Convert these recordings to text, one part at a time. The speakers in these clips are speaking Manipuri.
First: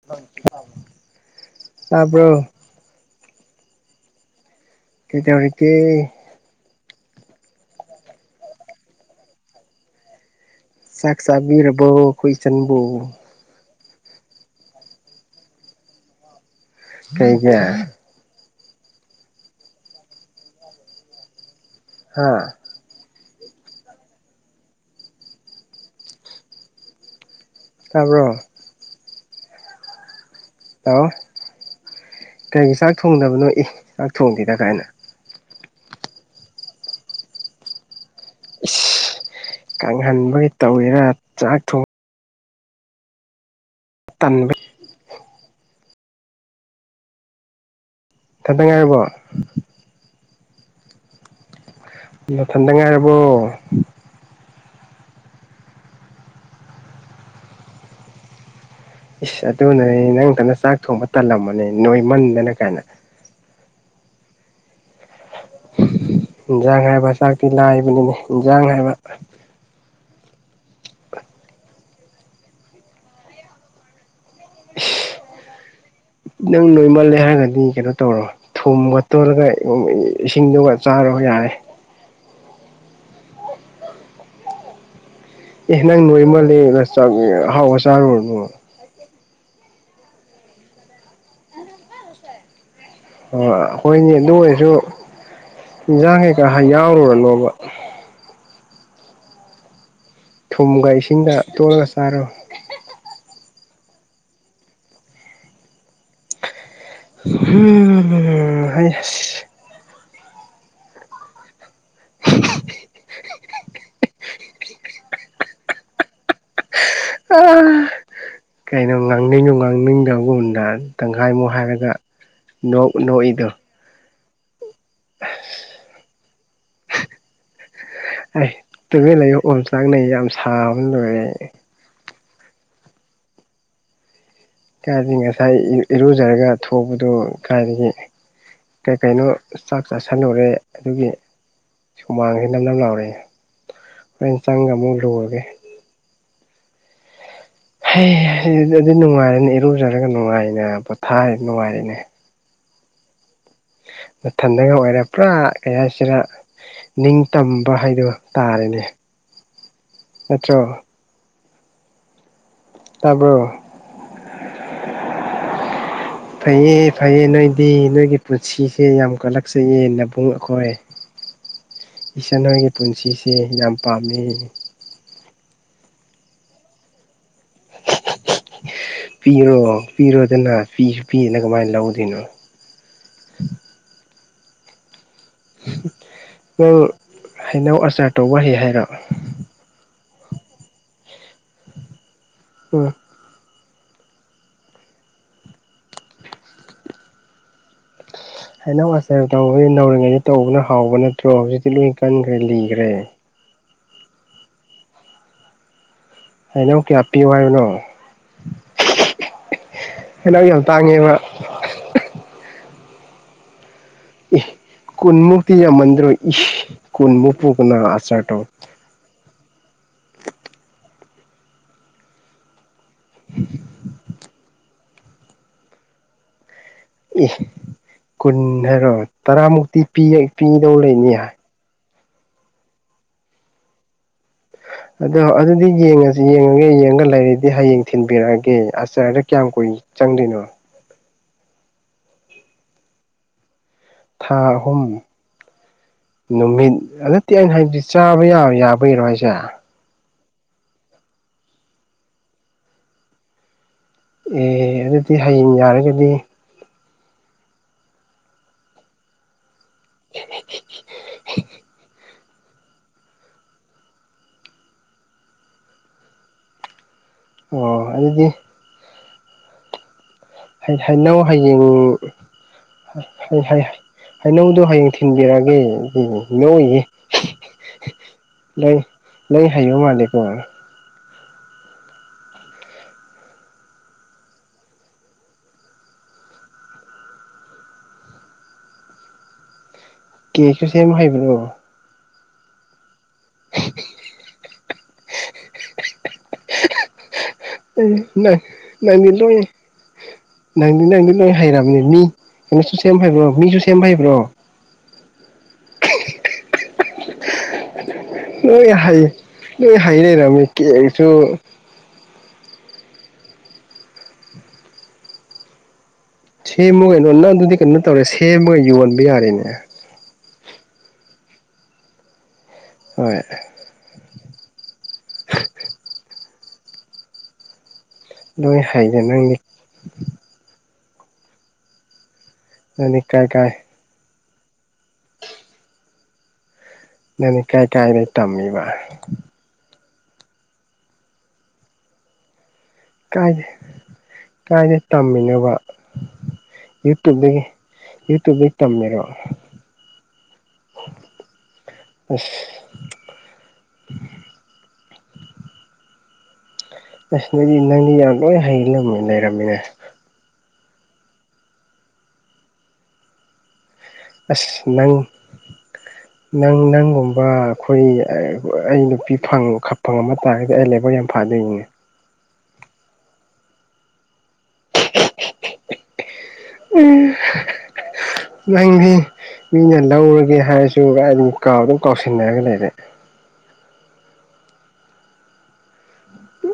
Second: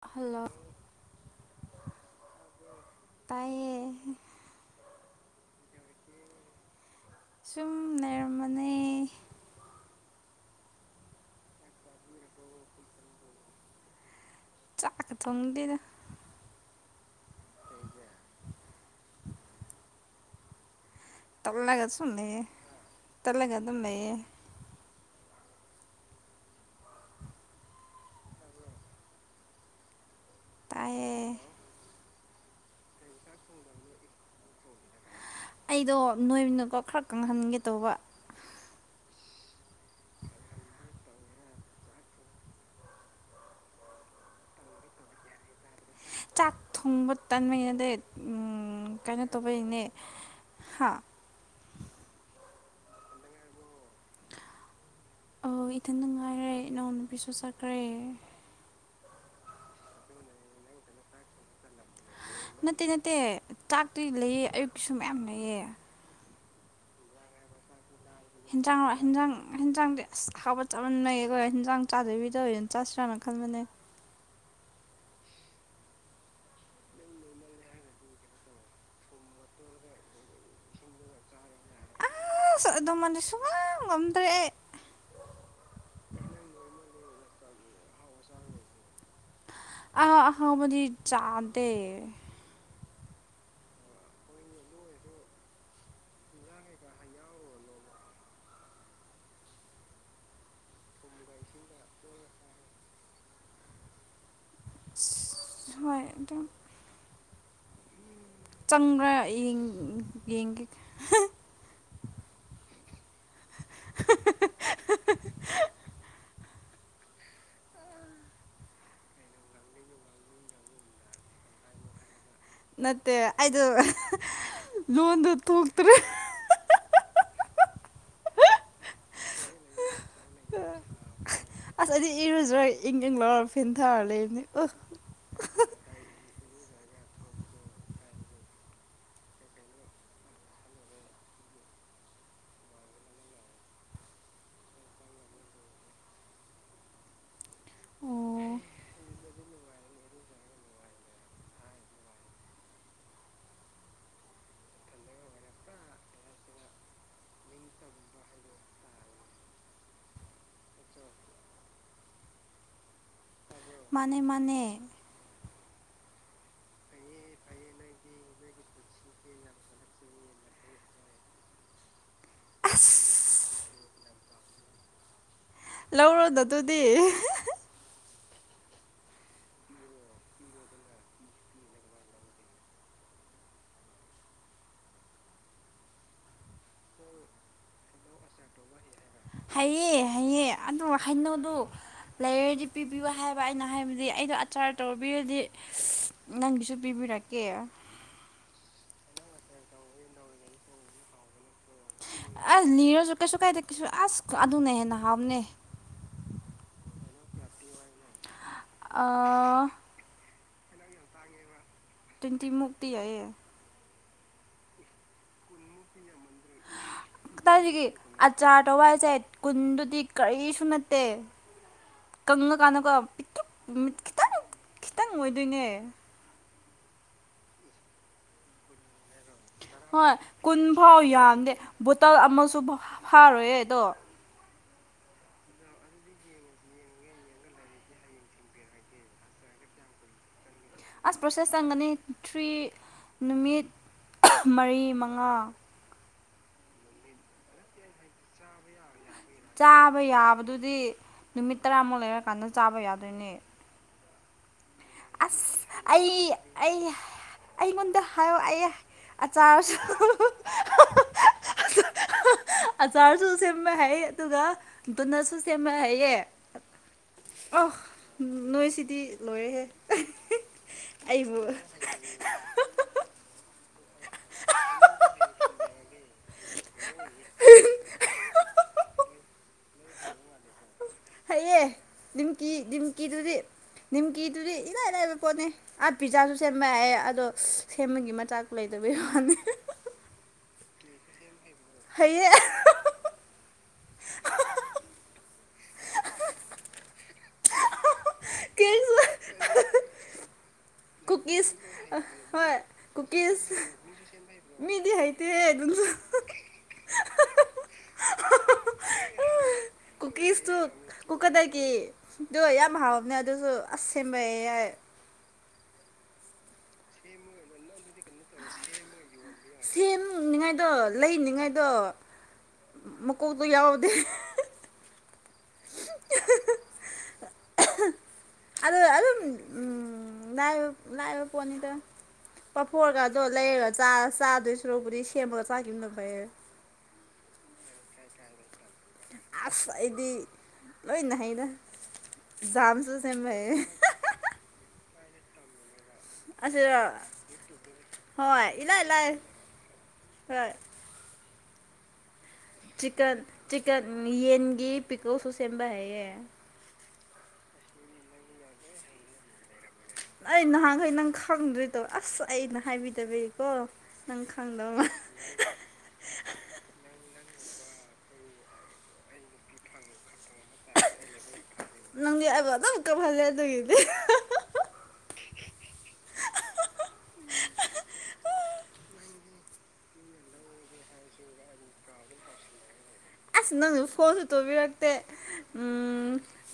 ꯍꯜꯂꯣ ꯇꯄ꯭ꯔꯣ ꯇꯥꯏꯌꯦ ꯀꯗ ꯍꯧ ꯀ ꯁꯨꯝ ꯂꯩꯔꯝꯃꯅꯤ ꯆꯥꯛ ꯆꯥꯕꯤꯔꯕꯣ ꯑꯩꯈꯣꯏ ꯏꯆꯟꯕꯨ ꯆꯥꯛ ꯀ ꯊꯣꯡꯗꯗ ꯀꯩ ꯀ ꯇꯞꯂꯒꯁꯨ ꯍꯥ ꯂꯩꯌꯦ ꯇꯜꯂꯒ ꯑꯗꯨ ꯂꯩꯌꯦ ꯇꯥꯔꯕ ꯇꯥꯏꯌꯦ ꯀꯩꯒꯤ ꯆꯥꯛ ꯊꯣꯡꯗꯕꯅꯣꯏ ꯆꯥꯛ ꯊꯣꯡꯗꯦꯗ ꯀꯥꯏꯅ ꯑꯩꯗꯣ ꯅꯣꯏꯃꯤꯅꯨꯀꯣ ꯈꯔ ꯀꯪꯍꯟꯒꯦ ꯇꯧꯕ ꯏꯁ ꯀꯪꯍꯟꯕꯒꯤ ꯇꯧꯋꯤꯔꯥ ꯆꯥꯛ ꯊꯣꯡ ꯁꯠꯇꯥꯟꯋꯦ ꯆꯥꯛ ꯊꯣꯡꯕ ꯇꯟꯕꯩꯅꯗ ꯊꯗꯉꯔꯤꯕꯣ ꯍꯥ ꯂꯊꯦꯟꯗꯦꯉꯥꯏꯔꯔꯕꯣ ꯑ ꯏꯊꯟ ꯅꯨꯡꯉꯥꯏꯔꯦ ꯅꯎ ꯅꯨꯄꯤꯁꯨ ꯆꯠꯈ꯭ꯔꯦ ꯏꯁ ꯑꯗꯨꯅꯅꯦ ꯅꯪꯗꯅ ꯆꯥꯛ ꯊꯣꯡꯕ ꯇꯜꯂꯝꯕꯅꯦ ꯅꯣꯏꯃꯟꯗꯅ ꯀꯥꯏꯅ ꯇꯥꯛꯇꯣꯏ ꯂꯩꯑꯦ ꯑꯌꯨꯛꯀꯤꯁꯨ ꯃꯌꯥꯝ ꯂꯩꯑ ꯖꯥꯏꯕꯁꯥ ꯄꯤꯂ ꯍꯦꯟꯖꯥꯡ ꯍꯦꯟꯖꯥꯡ ꯍꯦꯟꯖꯥꯡꯗꯤ ꯑꯁ ꯍꯥꯞꯄꯠ ꯆꯞ ꯃꯥꯟꯅꯩꯌꯦ ꯑꯩꯣꯏ ꯍꯟꯖꯥꯡ ꯆꯥꯗꯣꯏꯕꯤꯗꯧꯅ ꯆꯠꯁ꯭ꯔꯅ ꯈꯟꯕꯅꯦ [inaudible] ꯅꯪ ꯅꯣꯏꯃꯜꯂꯦ ꯍꯥꯏꯔꯒꯗꯤ ꯀꯩꯅꯣ ꯇꯧꯔꯣ ꯊꯨꯝꯒ ꯇꯣꯂꯒ ꯏꯁꯤꯡꯗꯨꯒ ꯆꯥꯔꯣ ꯌꯥꯔꯦ ꯁꯗꯃꯥꯟꯁꯨꯨꯡꯥꯡ ꯋꯥꯝ ꯇꯔꯦ ꯑꯦ ꯅꯪ ꯅꯣꯏ ꯃꯥꯜꯂꯦ ꯑꯍꯥꯎꯕ ꯆꯥꯔꯔꯕꯣ ꯑ ꯑ ꯃꯗꯤ ꯆꯥꯗ ꯑꯩꯈꯣꯏꯅꯤ ꯑꯗꯨ ꯑꯣꯏꯔꯁꯨ ꯏꯟꯁꯥꯡ ꯀꯩꯀꯥ ꯌꯥꯎꯔꯨꯔꯅꯣꯕ ꯊꯨꯝꯒ ꯏꯁꯤꯡꯗ ꯇꯣꯜꯂꯒ ꯆꯥꯔꯣ ꯍꯣꯏ ꯑꯗꯨꯗ ꯎꯝ ꯍꯥꯏꯁꯤ ꯌꯦꯡꯒꯤꯦ [inaudible] [inaudible] ꯑ ꯀꯩꯅꯣ ꯉꯥꯡꯅꯤꯡꯉꯣ ꯉꯥꯡꯅꯤꯡꯗꯕꯒꯗ ꯇꯪꯈꯥꯏꯃꯣꯛ ꯍꯥꯏꯔꯒ ꯅ ꯅ ꯏꯗ ꯂꯣꯟꯗ ꯊꯣꯛꯇ꯭ꯔꯦ ꯑꯩ ꯇꯨꯃꯤꯅ ꯂꯩꯌ ꯑꯣꯝ ꯆꯥꯛꯅꯩ ꯌꯥꯝ ꯁꯥꯎꯕꯅ ꯂꯣꯏꯔꯦ ꯑꯩ ꯑꯁ ꯑꯩꯗꯤ ꯏꯔꯨꯖ꯭ꯔꯥ ꯏꯪ ꯏꯪ ꯂꯧꯔ ꯐꯦꯟꯊꯥꯔ ꯂꯩꯕꯅꯤ ꯈꯗꯒꯤ ꯉꯁꯥꯏ ꯏꯔꯨꯖꯔꯒ ꯊꯣꯛꯄꯗꯨ ꯀꯥꯏꯗꯒꯤ ꯀꯩ ꯀꯩꯅꯣ ꯆꯥꯛ ꯆꯥꯁꯤꯟꯅꯨꯔꯦ ꯑꯗꯨꯒꯤ ꯁꯨꯃꯥꯡꯁꯤꯦ ꯅꯝ ꯅꯝ ꯂꯥꯎꯔꯛꯏꯦ ꯍꯣꯔꯩꯅ ꯆꯪꯒ ꯑꯃꯨꯛ ꯂꯨꯔꯒꯦ ꯍ ꯑꯣ ꯑꯗꯨ ꯅꯨꯡꯉꯥꯏꯔꯦꯅꯦ ꯏꯔꯨꯖꯔꯒ ꯅꯨꯡꯉꯥꯏꯅꯦ ꯄꯣꯊꯥꯔꯤ ꯅꯨꯡꯉꯥꯏꯔꯅꯦ ꯎ ꯃꯊꯟꯗꯒ ꯑꯣꯏꯔꯦ ꯄꯨꯔꯥ ꯀꯌꯥꯁꯤꯔ ꯅꯤꯡꯇꯝꯕ ꯍꯥꯏꯗꯣ ꯇꯥꯔꯦꯅꯦ [inaudible] ꯑꯆꯣ ꯇꯥꯔꯕ꯭ꯔꯣ ꯃꯅꯦ ꯃꯅꯦ ꯐꯩꯌꯦ ꯐꯩꯌꯦ ꯅꯣꯏꯗꯤ ꯅꯣꯏꯒꯤ ꯄꯨꯟꯁꯤꯁꯦ ꯌꯥꯝ ꯀꯠꯂꯛꯆꯩꯑ ꯅꯕꯨꯡ ꯑꯩꯈꯣꯏ ꯎꯝ ꯏꯁ ꯅꯎꯒꯤ ꯄꯨꯟꯁꯤꯁꯦ ꯌꯥꯝ ꯄꯥꯝꯃꯤ ꯂꯧꯔꯣꯗ ꯑꯗꯨꯗꯤ ꯄꯤꯔꯣ ꯄꯤꯔꯣꯗꯅ ꯄꯤꯁꯨ ꯄꯤꯗꯅ ꯀꯃꯥꯏꯅ ꯂꯧꯗꯣꯏꯅꯣ [inaudible] ꯅꯪ ꯍꯩꯅꯧ ꯑꯆꯥꯔ ꯇꯧꯕ ꯍꯩ ꯍꯥꯏꯔ ꯍꯩꯑ ꯍꯩꯌꯦꯦ ꯑꯗꯨ ꯍꯩꯅꯣꯗꯨ ꯂꯩꯔꯔꯗꯤ ꯎꯝ ꯄꯤꯕꯤꯌꯨ ꯍꯥꯏꯕ ꯑꯩꯅ ꯩꯅ ꯍꯥꯏꯕꯗꯤ ꯑꯩꯗꯣ ꯑꯆꯥꯔ ꯇꯧꯕꯤꯔꯗꯤ ꯅꯪꯒꯤꯁꯨ ꯄꯤꯕꯤꯔꯛꯀꯦ ꯍꯥꯏꯩꯅꯧ ꯑꯁꯦ ꯇꯧꯕ ꯅꯧꯔꯤꯉꯩꯗ ꯇꯧꯕꯅ ꯍꯥꯎꯕ ꯅꯠꯇ꯭ꯔꯣ ꯍꯧꯖꯤꯛꯇꯛ ꯆꯠꯂꯀꯥꯟ ꯑꯁ ꯔꯦꯂꯤ꯭ꯔ ꯂꯤꯔꯁꯨ ꯀꯩꯁꯨ ꯀꯥꯏꯗꯦ ꯀꯩꯁꯨ ꯑꯁ ꯑꯗꯨꯅ ꯍꯦꯟꯅ ꯍꯥꯎꯅꯦ ꯍꯥꯏꯩꯅ ꯑꯣ ꯀꯌꯥ ꯍꯥꯄꯤꯌꯨ ꯍꯥꯏꯔꯤꯅꯣ ꯑꯥ ꯍꯩꯅ ꯌꯥꯝ ꯇꯥꯡꯉꯦꯕ ꯇꯤꯟꯇꯃꯨꯛꯇꯛꯇꯤ ꯍꯥꯏꯌꯦ ꯀꯨꯟꯃꯨꯛꯇꯇꯤ ꯌꯥ ꯃꯟ꯭ꯔ ꯀꯨꯟ ꯃꯨꯄꯨꯈꯅ ꯀꯗꯥꯏꯗꯒꯤ ꯑꯆꯥꯔꯔꯣ ꯑꯆꯥꯔ ꯇꯧꯕ ꯍꯥꯏꯁꯦ ꯀꯨꯟꯗꯨꯗꯤ ꯀꯔꯤꯁꯨ ꯅꯠꯇꯦ ꯀꯪꯉꯀꯥꯟꯗꯀꯣ ꯄꯤ ꯈꯤꯇꯪ ꯈꯤꯇꯪ ꯑꯣꯏꯗꯣꯏꯅꯦ ꯑꯦ ꯀꯨꯟ ꯍꯥꯏꯔꯣ ꯇꯔꯥꯃꯨꯛꯇꯤ ꯍꯣꯏ ꯀꯨꯟ ꯄꯤꯗꯧ ꯐꯥꯎ ꯂꯩꯅꯤ ꯍꯥꯏ ꯌꯥꯝꯗꯦ ꯕꯣꯇꯜ ꯑꯃꯁꯨ ꯐꯥꯔꯣꯏꯌꯦ ꯑꯗꯣ ꯑꯗꯣ ꯑꯗꯨꯗꯤ ꯌꯦꯡꯉꯁꯤ ꯌꯦꯡꯉꯒ ꯌꯦꯡꯉꯒ ꯂꯩꯔꯗꯤ ꯍꯌꯦꯡ ꯊꯤꯟꯕꯤꯔꯛꯑꯒꯦ ꯑꯆꯥꯔꯗ ꯀꯌꯥꯝ ꯀꯨꯏ ꯆꯪꯗꯣꯏꯅꯣ ꯑꯁ ꯄ꯭ꯔꯣꯁꯦꯁ ꯆꯪꯒꯅꯤ ꯊ꯭ꯔꯤ ꯅꯨꯃꯤꯠ ꯊꯥ ꯃꯔꯤ ꯑꯍꯨꯝ ꯃꯉꯥ ꯅꯨꯃꯤꯠ ꯑꯗꯨꯠꯇꯦ ꯑꯩꯅ ꯍꯥꯏ ꯆꯥꯕ ꯌꯥ ꯌꯥꯕꯒꯤꯔꯣ ꯍꯥꯏꯁ ꯆꯥꯕ ꯌꯥꯕꯗꯨꯗꯤ ꯅꯨꯃꯤꯠ ꯇꯔꯥꯃꯨꯛ ꯂꯩꯔꯀꯥꯟꯗ ꯆꯥꯕ ꯌꯥꯗꯣꯏꯅꯦ ꯑꯦ ꯑꯗꯨꯗꯤ ꯍꯌꯦꯡ ꯑꯁ ꯌꯥꯔꯒꯗꯤ ꯑꯩ ꯑꯩ ꯑꯩꯉꯣꯟꯗ ꯍꯥꯏꯌꯣ ꯑꯩ ꯑꯆꯥꯔꯁꯨ [inaudible] [inaudible] ꯑꯆꯥꯔꯁꯨ ꯁꯦꯝꯕ ꯍꯥꯏꯩ ꯑꯗꯨꯒ ꯅꯁꯨ ꯁꯦꯝꯕ ꯍꯥꯏꯌꯦ ꯑ ꯑꯣ ꯑꯗꯨꯗꯤ ꯅꯣꯏ ꯁꯤꯗꯤ ꯂꯣꯏꯔꯦꯍꯦ ꯍꯥꯏꯅꯧ ꯑꯩꯕꯨ ꯍꯌꯦꯡ ꯍꯩꯅꯧꯗꯣ ꯍꯌꯦꯡ ꯊꯤꯟꯕꯤꯔꯒꯦ ꯅꯣꯏꯌꯦ ꯂꯩ ꯂꯩ ꯍꯥꯏꯌꯣ ꯃꯥꯅꯤꯀꯣꯔ ꯍꯥꯏꯌꯦꯌꯦ ꯗꯤꯝꯀꯤ ꯗꯤꯝꯀꯤꯗꯨꯗꯤ ꯅꯤꯝꯀꯤꯗꯨꯗꯤ ꯏꯔꯥꯏ ꯂꯥꯏꯕ ꯄꯣꯠꯅꯤ ꯑꯥ ꯄꯤꯖꯥꯁꯨ ꯁꯦꯝꯕ ꯌꯥꯦ ꯑꯗꯣ ꯁꯦꯝꯕꯒꯤ ꯃꯆꯥꯛ ꯂꯩꯗ ꯐꯅꯤ ꯀ ꯀꯁ ꯑꯃ ꯍꯥꯏꯕꯤꯅꯣ ꯍꯌꯦ ꯎꯝ ꯅꯪ ꯀꯦꯛꯁꯨ ꯅꯪꯗꯤ ꯂꯨꯏ ꯪꯗꯤ ꯂꯣꯏ ꯀꯨꯀꯤꯁ ꯍꯩꯔꯕꯅꯤ ꯃꯤ ꯍꯣꯏ ꯀꯩꯅꯣꯁꯨ ꯁꯦꯝꯕ ꯍꯥꯏꯩꯕ꯭ꯔꯣ ꯀꯨꯀꯤꯁ ꯃꯤꯁꯨ ꯁꯦꯝꯕ ꯍꯩꯕ꯭ꯔꯣ ꯃꯤꯗꯤ ꯑꯗꯨꯁꯨ ꯅꯣꯏ ꯍꯩ ꯅꯣꯏ ꯍꯩ ꯂꯩꯔꯝꯃꯤ ꯀꯦꯛꯁꯨ ꯑꯗꯨ ꯌꯥꯝ ꯍꯥꯎꯕꯅꯦ ꯑꯗꯨꯁꯨ ꯑꯁ ꯁꯦꯝꯕ ꯌꯥꯏ ꯁꯦꯝꯃꯒꯩꯅꯣ ꯅꯪ ꯑꯗꯨꯗꯤ ꯀꯩꯅꯣ ꯇꯧꯔꯦ ꯁꯦꯝꯃꯒ ꯌꯣꯟꯕ ꯌꯥꯔꯦꯅꯦ ꯑꯗꯣ ꯂꯩꯅꯤꯉꯥꯏꯗꯣ ꯍꯣꯏ ꯃꯀꯣꯛꯇꯣ ꯌꯥꯎꯗꯦ [inaudible] ꯑ ꯂꯣꯏ ꯑꯗꯨ ꯍꯩꯔꯦ ꯑꯗꯨ ꯅꯪꯗꯤ ꯎꯝ ꯅ ꯂꯥꯛꯏꯕ ꯄꯣꯠꯅꯤꯗ ꯅꯪꯗꯤ ꯄꯥꯐꯣꯔꯒꯗꯣ ꯀꯥꯏ ꯀꯥꯏ ꯂꯩꯔꯒ ꯎꯗ ꯆꯨꯔꯣꯕꯗꯤ ꯁ ꯁꯦꯝꯃꯕ ꯆꯥꯒꯦ ꯂꯕꯏ ꯅꯅꯦ ꯀꯥꯏ ꯀꯥꯏ ꯂꯩꯩ ꯇꯝꯃꯤꯕ ꯑꯁ ꯑꯩꯗꯤ ꯂꯣꯏꯅ ꯍꯩꯅ ꯝꯁꯨꯁꯦꯃ ꯇꯝꯃꯤꯕ ꯌꯨꯇꯨꯨꯞꯇꯒꯤ ꯍꯣꯏ ꯌꯨꯇꯨꯕꯇꯒꯤ ꯏꯂꯥꯏ ꯇꯝꯃꯤꯔꯣ ꯂꯥꯏ ꯍꯣꯏ ꯑ ꯆꯤꯀꯟ ꯆꯤꯀꯟ ꯌꯦꯟꯒꯤ ꯄꯤꯀꯜꯁꯨ ꯁꯦꯝꯕ ꯍꯩꯏꯌꯦ꯫ ꯑꯁ ꯅꯪ ꯅꯪꯗꯤ ꯌꯥꯝ ꯂꯣꯏ ꯍꯩ ꯂꯩꯔꯝꯃꯦꯅꯦ ꯂꯩꯔꯝꯃꯦꯅꯦ꯫ ꯑꯩ ꯅꯍꯥꯟꯒꯩ ꯅꯪ ꯈꯪꯗꯔꯤꯗꯣ ꯑꯁ ꯑꯩꯅ ꯍꯥꯏꯕꯤꯗꯕꯩꯀꯣ꯫ ꯑꯁ ꯅꯪ ꯅꯪ ꯅꯪꯒꯨꯝꯕ ꯑꯩꯈꯣꯏ ꯑꯩ ꯅꯨꯄꯤ ꯐꯪ ꯐꯪꯉꯝꯃ ꯇꯥꯔꯒꯗꯤ ꯑꯩ ꯂꯥꯏꯕꯛ ꯌꯥꯝ ꯐꯥꯅꯦꯃꯤ꯫ ꯅꯪꯗꯤ ꯑꯩꯕꯨ ꯑꯗꯨꯝ ꯀꯞꯐꯜꯂꯦ ꯑꯗꯨꯒꯤꯗꯤ [unintelligible] ꯎꯝ [unintelligible] ꯅꯪꯗꯤ ꯃꯤꯅ ꯂꯧꯔꯒꯦ ꯍꯥꯏꯔꯁꯨ ꯅꯪ ꯑꯗꯨꯝ ꯀꯥꯎꯗꯨꯝ ꯀꯥꯎꯁꯤꯟꯅꯔꯒ ꯂꯩꯔꯦ꯫ ꯑꯁ ꯅꯪꯁꯨ ꯐꯣꯟꯁꯨ ꯇꯧꯕꯤꯔꯛꯇꯦ ꯎꯝ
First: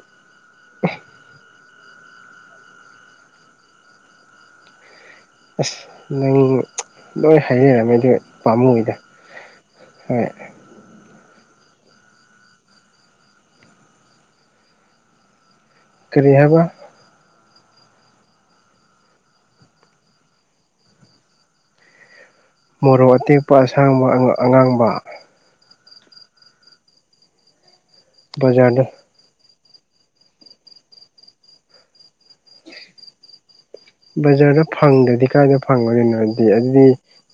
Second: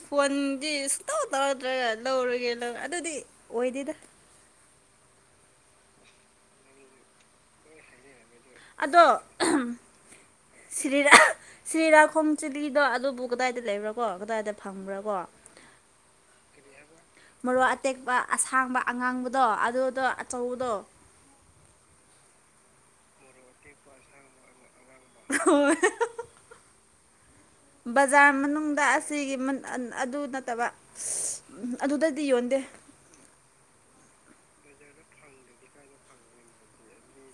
ꯐꯣꯟꯒꯤ ꯁꯨꯡꯇꯧ ꯇꯧꯔ ꯅꯠꯇ꯭ꯔꯒ ꯂꯧꯔꯒꯦ ꯂꯧ ꯑꯗꯨꯗꯤ ꯑꯣꯏꯗꯦꯗ꯫ ꯑꯁ ꯅꯪ ꯂꯣꯏ ꯍꯥꯏꯔꯛꯑꯝꯃꯗꯤ ꯑꯗꯣ ꯑꯝ ꯁꯔꯤꯔꯥ꯫ ꯁꯤꯔꯥꯈꯣꯡ ꯆꯤꯂꯤꯗꯣ ꯑꯗꯨꯕꯨ ꯀꯗꯥꯏꯗ ꯂꯩꯕ꯭ꯔꯥ ꯀꯣ ꯀꯗꯥꯏꯗ ꯐꯪꯕ꯭ꯔꯥ ꯀꯣ꯫ ꯀꯔꯤ ꯍꯥꯏꯕ꯫ ꯃꯔꯣꯛ ꯑꯇꯦꯛꯄ ꯑꯁꯥꯡꯕ ꯑꯉꯥꯡꯕꯗꯣ ꯑꯗꯨꯗꯣ ꯑꯆꯧꯕꯗꯣ꯫ ꯃꯣꯔꯣꯛ ꯑꯇꯦꯛꯄ ꯑꯁꯥꯡꯕ ꯑꯉꯥꯡꯕ꯫ [unintelligible] ꯍꯣꯢ ꯕꯖꯥꯔ ꯃꯅꯨꯡꯗ ꯕꯖꯥꯔꯗ ꯑꯁꯤꯒꯤ ꯑꯗꯨ ꯅꯠꯇꯕ ꯎꯝ ꯑꯗꯨꯗꯗꯤ ꯌꯣꯟꯗꯦ꯫ ꯕꯖꯥꯔꯗ ꯐꯪꯗ꯭ꯔꯗꯤ ꯀꯗꯥꯥꯏꯗ ꯐꯪꯉꯗꯣꯏꯅꯣ ꯑꯗꯨꯗꯤ ꯑꯗꯨꯗꯤ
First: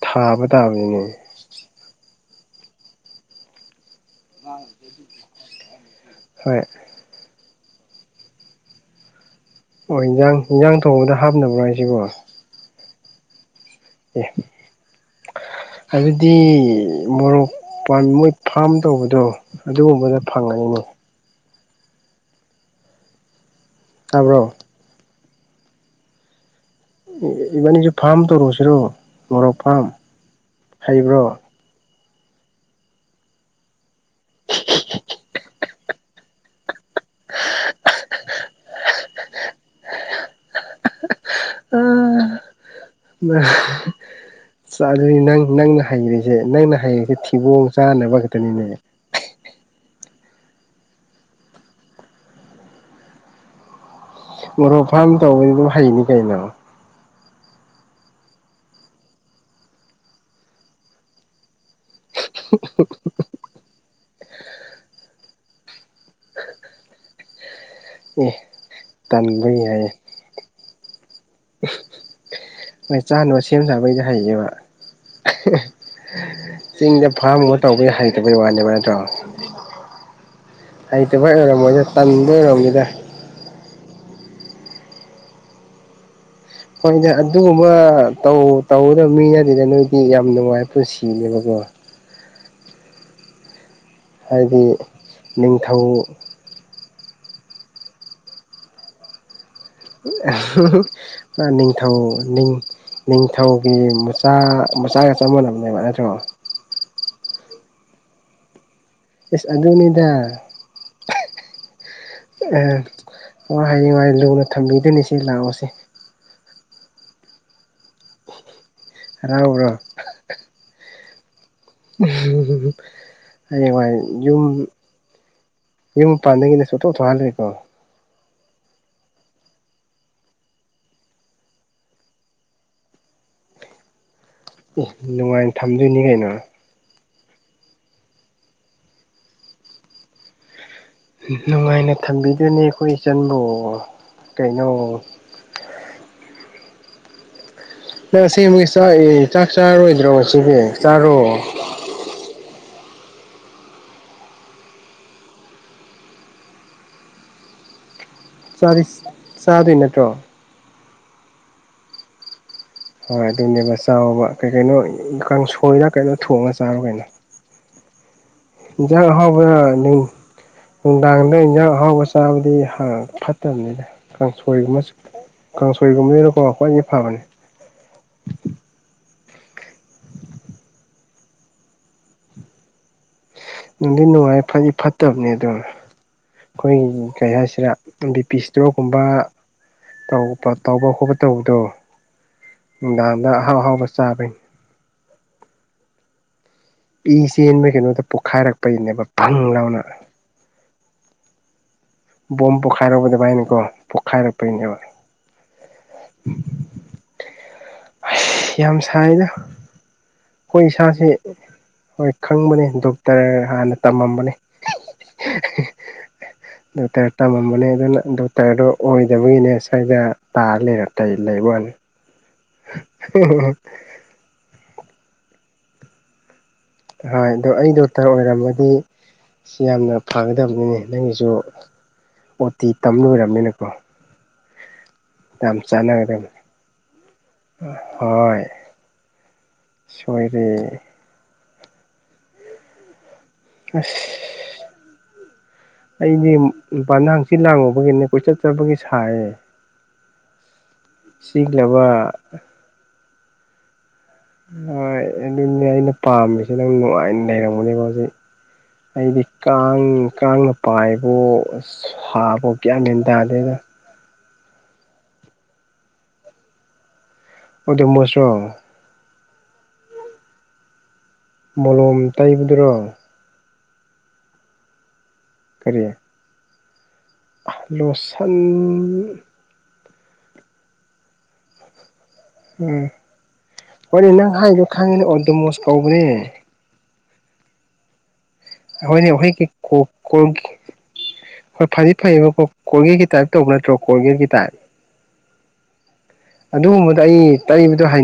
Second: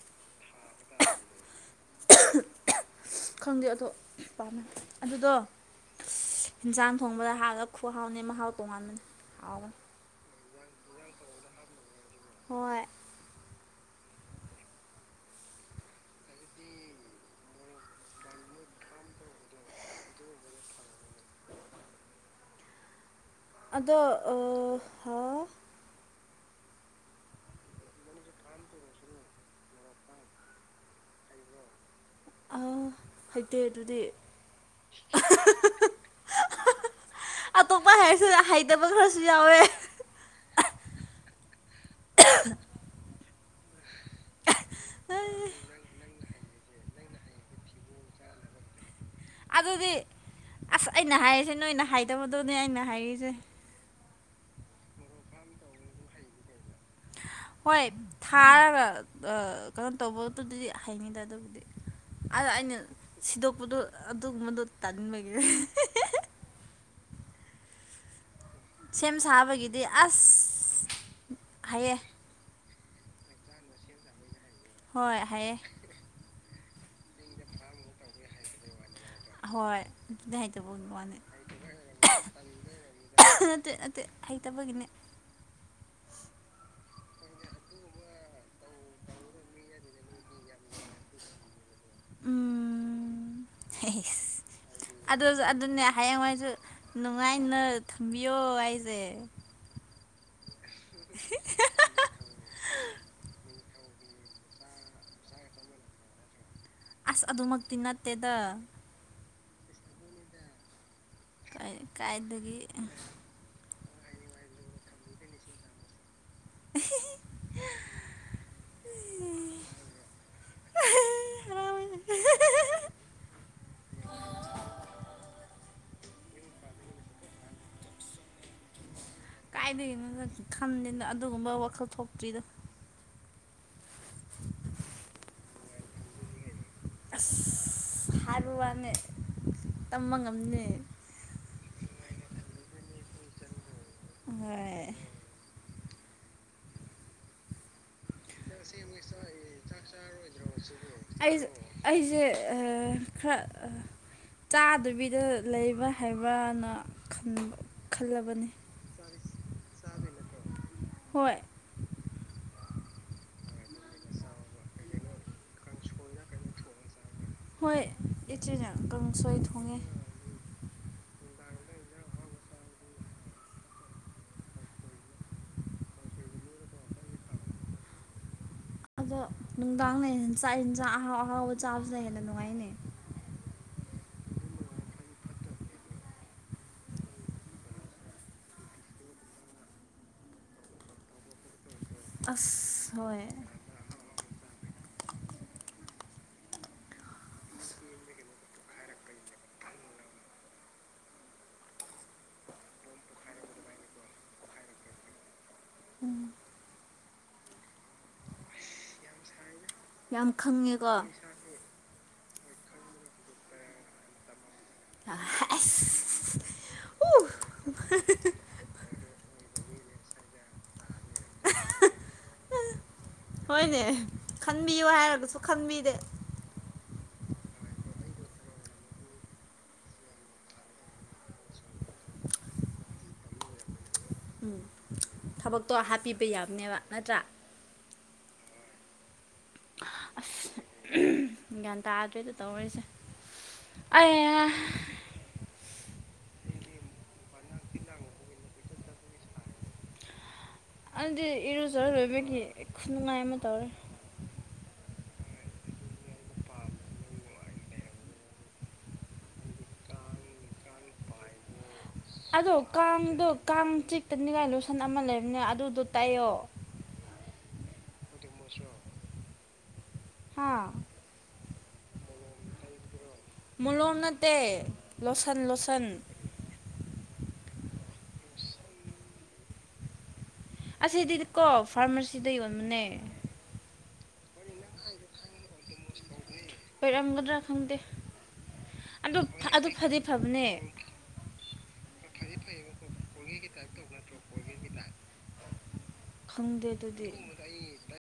ꯊꯥꯕ ꯇꯥꯕꯅꯤꯅꯦ꯫ [unintelligible] ꯈꯪꯗꯦ ꯑꯗꯣ ꯄꯥꯝꯃꯦ ꯑꯗꯨꯗꯣ꯫ ꯍꯣꯏ ꯏꯟꯖꯥꯡ ꯊꯣꯡꯕꯗ ꯍꯥꯞꯂ ꯈꯨꯍꯥꯎꯅꯤ ꯃꯍꯥꯎ ꯇꯣꯡꯉꯥꯟꯕꯅꯤ ꯍꯥꯎ ꯑꯣ ꯏꯟꯖꯥꯡ ꯏꯟꯖꯥꯡ ꯊꯣꯡꯕꯗ ꯍꯥꯞꯅꯕ꯭ꯔꯥ ꯍꯥꯏꯖꯤꯕꯣ꯫ ꯍꯣꯏ꯫ ꯑꯦ꯫ ꯑꯗꯨꯗꯤ ꯃꯣꯔꯣꯛ [unintelligible] ꯃꯣꯏ ꯐꯥꯝ ꯇꯧꯕꯗꯣ ꯑꯗꯨꯒꯨꯝꯕꯗ ꯐꯪꯂꯅꯤꯅꯦ꯫ ꯑꯗꯣ ꯑ ꯇꯥꯕ꯭ꯔꯣ ꯍꯥ ꯏꯕꯥꯅꯤꯁꯨ ꯐꯥꯝ ꯇꯧꯔꯨꯁꯤꯔꯣ ꯃꯣꯔꯣꯛ ꯐꯥꯝ ꯍꯩꯕ꯭ꯔꯣ꯫ ꯑ ꯍꯩꯇꯦ ꯑꯗꯨꯗꯤ [unintelligible] ꯑꯇꯣꯞꯄ ꯍꯥꯏꯔꯁꯨ ꯍꯩꯇꯕ ꯈꯔꯁꯨ ꯌꯥꯎꯋꯦ꯫ [unintelligible] [unintelligible] ꯆꯥꯅꯩ ꯅꯪ ꯅꯪꯅ ꯍꯩꯔꯤ ꯖꯦ ꯅꯪꯅ ꯍꯩꯔꯤꯖꯦ ꯊꯤꯕꯣꯡ ꯆꯥꯅꯕ ꯈꯛꯇꯅꯤꯅꯦ꯫ ꯑꯗꯨꯗꯤ ꯑꯁ ꯑꯩꯅ ꯍꯥꯢꯔꯤꯖꯦ ꯅꯣꯏꯅ ꯍꯩꯇꯕꯗꯨꯅꯦ ꯑꯩꯅ ꯍꯥꯏꯔꯤꯖꯦ꯫ ꯃꯣꯔꯣꯛ ꯐꯥꯝ ꯇꯧꯕꯩꯕꯨ ꯍꯩꯅꯤ ꯀꯩꯅꯣ꯫ ꯍꯣꯏ ꯊꯥꯔꯒ ꯑ ꯀꯩꯅꯣ ꯇꯧꯕꯗꯨꯗꯤ ꯍꯩꯅꯤꯗ ꯑꯗꯨꯕꯨꯗꯤ꯫ ꯑꯗ ꯑꯩꯅ ꯁꯤꯗꯣꯛꯄꯗꯣ ꯑꯗꯨꯒꯨꯝꯕꯗꯣ ꯇꯟꯕꯒꯤꯅꯦ [unintelligible] ꯑꯦ꯫ ꯁꯦꯝ ꯇꯟꯕꯒꯤ ꯁꯥꯕꯒꯤꯗꯤ ꯍꯥꯏꯌꯦ ꯑꯁ ꯍꯩꯌꯦ꯫ ꯍꯣꯏ ꯆꯥꯅꯕ ꯁꯦꯝ ꯁꯥꯕꯩꯗꯤ ꯍꯩꯅꯦꯕ꯫ ꯍꯣꯏ ꯍꯩꯌꯦ꯫ ꯆꯤꯡꯗ ꯐꯥꯝꯒ ꯇꯧꯕꯩ ꯍꯩꯇꯕꯩ ꯋꯥꯅꯦꯕ ꯅꯠꯇ꯭ꯔꯣ꯫ ꯍꯣꯏ ꯑꯗꯨꯗꯤ ꯍꯩꯇꯕꯒꯤ ꯋꯥꯅꯤ ꯍꯩꯇꯕꯩ ꯑꯣꯏꯔꯝꯃꯣꯏꯗ ꯇꯟꯕ ꯑꯣꯏꯔꯝꯅꯤꯗ꯫ ꯅꯠꯇꯦ ꯅꯠꯇꯦ ꯍꯩꯇꯕꯒꯤꯅꯦ꯫ ꯍꯣꯏꯅꯦ ꯑꯗꯨꯒꯨꯝꯕ ꯇꯝ ꯇꯝꯒꯗꯕ ꯃꯤ ꯅꯠꯇꯦꯅꯦ ꯅꯣꯏꯗꯤ ꯌꯥꯝ ꯅꯨꯡꯉꯥꯏ ꯄꯨꯟꯁꯤꯅꯦꯕꯀꯣ꯫ ꯍꯥꯏꯗꯤ [unintelligible] ꯑꯗꯨꯖꯨ ꯑꯗꯨꯅꯦ ꯅꯤꯡꯊꯧ ꯍꯌꯦꯡꯋꯥꯏꯖꯨ ꯅꯨꯡꯉꯥꯏꯅ ꯊꯝꯕꯤꯌꯣ ꯑꯩꯖꯦ꯫ ꯅꯤꯡꯊꯧ ꯅꯤꯡꯊꯧ ꯑꯩꯒꯤ ꯃꯆꯥ ꯃꯆꯥꯒ ꯆꯞ ꯃꯥꯟꯅꯕꯅꯦꯕ ꯅꯠꯇ꯭ꯔꯣ ꯑꯁ ꯑꯗꯨꯃꯛꯇꯤ ꯅꯠꯇꯦꯗ ꯏꯁꯁ ꯑꯗꯨꯅꯤꯗ ꯀꯥꯏꯗꯒꯤ ꯍꯌꯦꯡꯋꯥꯥꯏ ꯂꯨꯅ ꯊꯝꯕꯤꯗꯣꯏꯅꯤ ꯁꯤ ꯂꯥꯛꯑꯣꯁꯦ [unintelligible] ꯍꯔꯥꯎꯕ꯭ꯔꯣ ꯑꯩꯥꯏ ꯌꯨꯝ ꯌꯨꯝ ꯄꯥꯟꯗꯒꯤꯅꯦꯁꯨꯇꯣꯛ ꯊꯣꯡꯍꯜꯂꯦꯀꯣ ꯀꯥꯏꯗꯅꯣ ꯈꯟꯗꯦꯅ ꯑꯗꯨꯒꯨꯝꯕ ꯋꯥꯈꯜ ꯊꯣꯛꯇ꯭ꯔꯤꯗꯣ ꯎ ꯅꯨꯡꯉꯥꯏ ꯊꯝꯗꯣꯏꯅꯤ ꯀꯩꯅꯣ ꯍꯥꯏꯔꯨ ꯋꯥꯅꯦ ꯇꯝꯕ ꯉꯝꯗꯦ ꯅꯨꯡꯉꯥꯏꯅ ꯊꯝꯕꯤꯗꯨꯣꯏꯅꯦ ꯑꯩꯈꯣꯏ ꯏꯆꯟꯕꯨ ꯀꯩꯅꯣ ꯍꯣꯏ ꯅꯪ ꯑꯁꯤꯃꯛ ꯆꯥꯛꯏ ꯆꯥꯛ ꯆꯥꯔꯣꯏꯗ꯭ꯔꯣ ꯁꯤꯁ ꯆꯥꯔꯣ ꯑꯩꯁ ꯑꯩꯁꯦ ꯈꯔ ꯆꯥꯗꯕꯤꯗ ꯂꯩꯕ꯭ꯔꯥ ꯍꯥꯏꯕ꯭ꯔꯅ ꯈꯟꯕ ꯈꯜꯂꯕꯅꯤ ꯆꯔꯤ ꯆꯥꯗꯣꯏ ꯅꯥꯠꯇꯔꯣ ꯍꯣꯏ ꯍꯣꯏ ꯑꯗꯨꯅꯦꯕ ꯆꯥꯎꯕ ꯀꯩ ꯀꯩꯅꯣ ꯀꯥꯡꯁꯣꯏꯗ ꯀꯩꯅꯣ ꯊꯣꯡꯉꯒ ꯆꯥꯔꯨ ꯀꯩꯅꯣ [unintelligible] ꯏꯟꯁꯪ ꯀꯥꯡꯁꯣꯏ ꯑꯍꯥꯎꯕ ꯊꯣꯡꯉꯦ ꯂꯥꯡꯗ ꯏꯟꯖꯥꯡ ꯑꯍꯥꯎꯕ ꯆꯥꯕꯗꯤ ꯍ ꯐꯠꯇꯕꯅꯤꯅ ꯀꯥꯡꯁꯣꯏꯒꯨꯝꯕ ꯆ ꯀꯥꯡꯁꯣꯏꯒꯨꯝꯕꯅꯤꯅꯀꯣ ꯈ꯭ꯋꯥꯏꯅꯤ ꯐꯕꯅꯤ [unintelligible] ꯑꯗꯣ ꯅꯨꯡꯗꯥꯡꯅ ꯆꯥꯛ ꯌꯦꯟꯁꯥꯛ ꯑꯍꯥꯎ ꯑꯍꯥꯎꯕ ꯆꯥꯕꯁꯤꯗ ꯍꯦꯟꯅ ꯅꯨꯡꯉꯥꯏꯅꯩ ꯗꯤ ꯅꯨꯡꯉꯥꯏ ꯐꯗꯤ ꯐꯠꯇꯕꯅꯦ ꯑꯗꯨꯝ ꯑꯩꯈꯣꯏꯒꯤ ꯀꯩ ꯍꯥꯏꯁꯤꯗ ꯕꯤ ꯄꯤ ꯏꯁꯇꯣꯛꯒꯨꯝꯕ ꯇꯧꯕ ꯈꯣꯠꯄ ꯇꯧꯕꯗꯣ ꯑꯁ ꯍꯣꯏ ꯅꯨꯡꯗꯥꯡꯗ ꯑꯍꯥꯎ ꯑꯍꯥꯎꯕ ꯆꯥꯕꯩꯅꯤ ꯏ ꯆꯦꯟꯕ ꯀꯩꯅꯣꯗ ꯄꯣꯛꯈꯥꯏꯔꯛꯄꯩꯅꯦꯕ ꯄꯪ ꯂꯥꯎꯅ ꯕꯣꯝ ꯄꯣꯈꯥꯏꯔꯛꯄꯗ ꯚꯥꯏꯅꯦꯀꯣ ꯄꯣꯛꯈꯥꯏꯔꯛꯄꯩꯅꯦꯕ ꯎꯝ ꯌꯥꯝ ꯁꯥꯏꯅ ꯌꯥꯝ ꯑꯩꯈꯣꯏ ꯈꯪꯉꯦꯀꯣ ꯏꯁꯥꯥꯁꯦ ꯍꯣꯏ ꯈꯪꯕꯅꯦ ꯗꯣꯛꯇꯔ ꯍꯥꯟꯅ ꯇꯝꯃꯝꯕꯅꯦ ꯑꯁ [unintelligible] ꯗꯣꯛꯇꯔ ꯎ ꯇꯝꯃꯝꯕꯅꯦ ꯑꯗꯨꯅ ꯗꯣꯛꯇꯔꯗꯨꯣ ꯑꯣꯏꯗꯕꯒꯤꯅꯦ ꯁꯗ ꯇꯥꯔ ꯂꯩꯔ ꯇꯇꯩ ꯂꯩꯕꯅꯤ ꯍꯣꯏꯅꯦ ꯈꯟꯕꯤꯌꯨ ꯍꯥꯏꯔꯒꯁꯨ ꯈꯟꯕꯤꯗꯦ ꯍꯣꯏ ꯑꯗꯣ ꯑꯩ ꯗꯣꯛꯇꯔ ꯑꯣꯏꯔꯝꯃꯗꯤ ꯁꯤ ꯌꯥꯝꯅ ꯐꯒꯗꯕꯅꯤꯅꯦ ꯅꯪꯒꯤꯁꯨ ꯑꯣ ꯇꯤ ꯇꯝ ꯂꯣꯏꯔꯕꯅꯤꯅꯀꯣ ꯎꯝ ꯌꯥꯝ ꯊꯕꯛꯇꯣ ꯆꯥꯅ ꯑꯗꯨꯝ ꯍꯥꯞꯄꯤꯕ ꯌꯥꯕꯅꯦꯕ ꯅꯠꯇ꯭ꯔꯥ ꯍꯣꯏ ꯁꯣꯏꯔꯤ ꯒ꯭ꯌꯥꯟ ꯇꯥꯗ꯭ꯔꯦꯗꯣ ꯇꯧꯔꯤꯁꯦ ꯑꯁ [unintelligible] ꯑꯩꯗꯤ ꯅꯨꯄꯥ ꯅꯍꯪꯁꯤ ꯂꯥꯡꯉꯨꯕꯒꯤꯅꯦ ꯀꯣꯏꯆꯠ ꯆꯕꯒꯤ ꯐꯌꯦ ꯑꯗꯨꯗꯤ ꯏꯔꯣꯖꯔ ꯂꯣꯏꯕꯒꯤ ꯅꯨꯡꯉꯥꯏ ꯑꯃ ꯇꯧꯔꯦ ꯍꯣꯏ ꯑꯗꯨꯅꯦ ꯑꯩꯅ ꯄꯥꯝꯃꯤꯁꯤ ꯑꯗꯨ ꯅꯨꯡꯉꯥꯏꯅ ꯂꯩꯔꯝꯒꯅꯦꯀꯣ ꯍꯧꯖꯤꯛ ꯑꯩꯗꯤ ꯀꯥꯡ ꯀꯥꯡꯅ ꯄꯥꯏꯕꯨ ꯁꯥꯕ ꯒꯤꯌꯟ ꯃꯦꯟꯇꯥꯗꯦꯗ꯫ ꯇꯩꯅꯤꯡꯉꯥꯏ ꯂꯨꯁꯟ ꯑꯃ ꯂꯩꯕꯅꯦ ꯑꯗꯨꯗꯣ ꯇꯩꯌꯣ꯫ ꯑꯣꯗꯣ ꯃꯣꯁ ꯔꯣ꯫ ꯍꯥꯥ꯫ ꯃꯣꯂꯣꯝ ꯇꯩꯕꯗꯨꯔꯣ꯫ ꯃꯣꯂꯣꯝ ꯅꯠꯇꯦ ꯂꯣꯁꯟ ꯂꯣꯁꯟ꯫ ꯀꯔꯤ ꯂꯣꯁꯟ꯫ ꯑꯁꯤꯗꯤ ꯀꯣ ꯐꯥꯔꯃꯥꯁꯤꯗ ꯌꯣꯟꯕꯅꯦ꯫ ꯎꯝ ꯍꯣꯏꯅꯦ ꯅꯪ ꯍꯥꯏꯗꯣ ꯈꯪꯉꯤꯅꯦ ꯑꯣ ꯗꯣꯃꯣꯁ ꯀꯧꯕꯅꯦ꯫ ꯑꯣꯏꯔꯝꯒꯗ꯭ꯔꯥ ꯈꯪꯗꯦ꯫ ꯍꯣꯏꯅꯦ [unintelligible] ꯑꯗꯨ [unintelligible] ꯑꯗꯨ ꯐꯗꯤ ꯐꯕꯅꯦ ꯍꯣꯏ ꯐꯗꯤ ꯐꯩꯌꯦꯕ ꯀꯣ ꯀꯣꯔꯒꯦꯠꯀꯤ ꯇꯥꯏꯞ ꯇꯧꯕ ꯅꯠꯇ꯭ꯔꯣ ꯀꯣꯔꯒꯦꯠꯒꯤ ꯇꯥꯏꯞ꯫ ꯈꯪꯗꯦ ꯑꯗꯨꯒꯨꯝꯕꯗꯣ ꯑꯗꯨꯗꯤ ꯑꯩ ꯇꯩꯕꯗ ꯍꯩ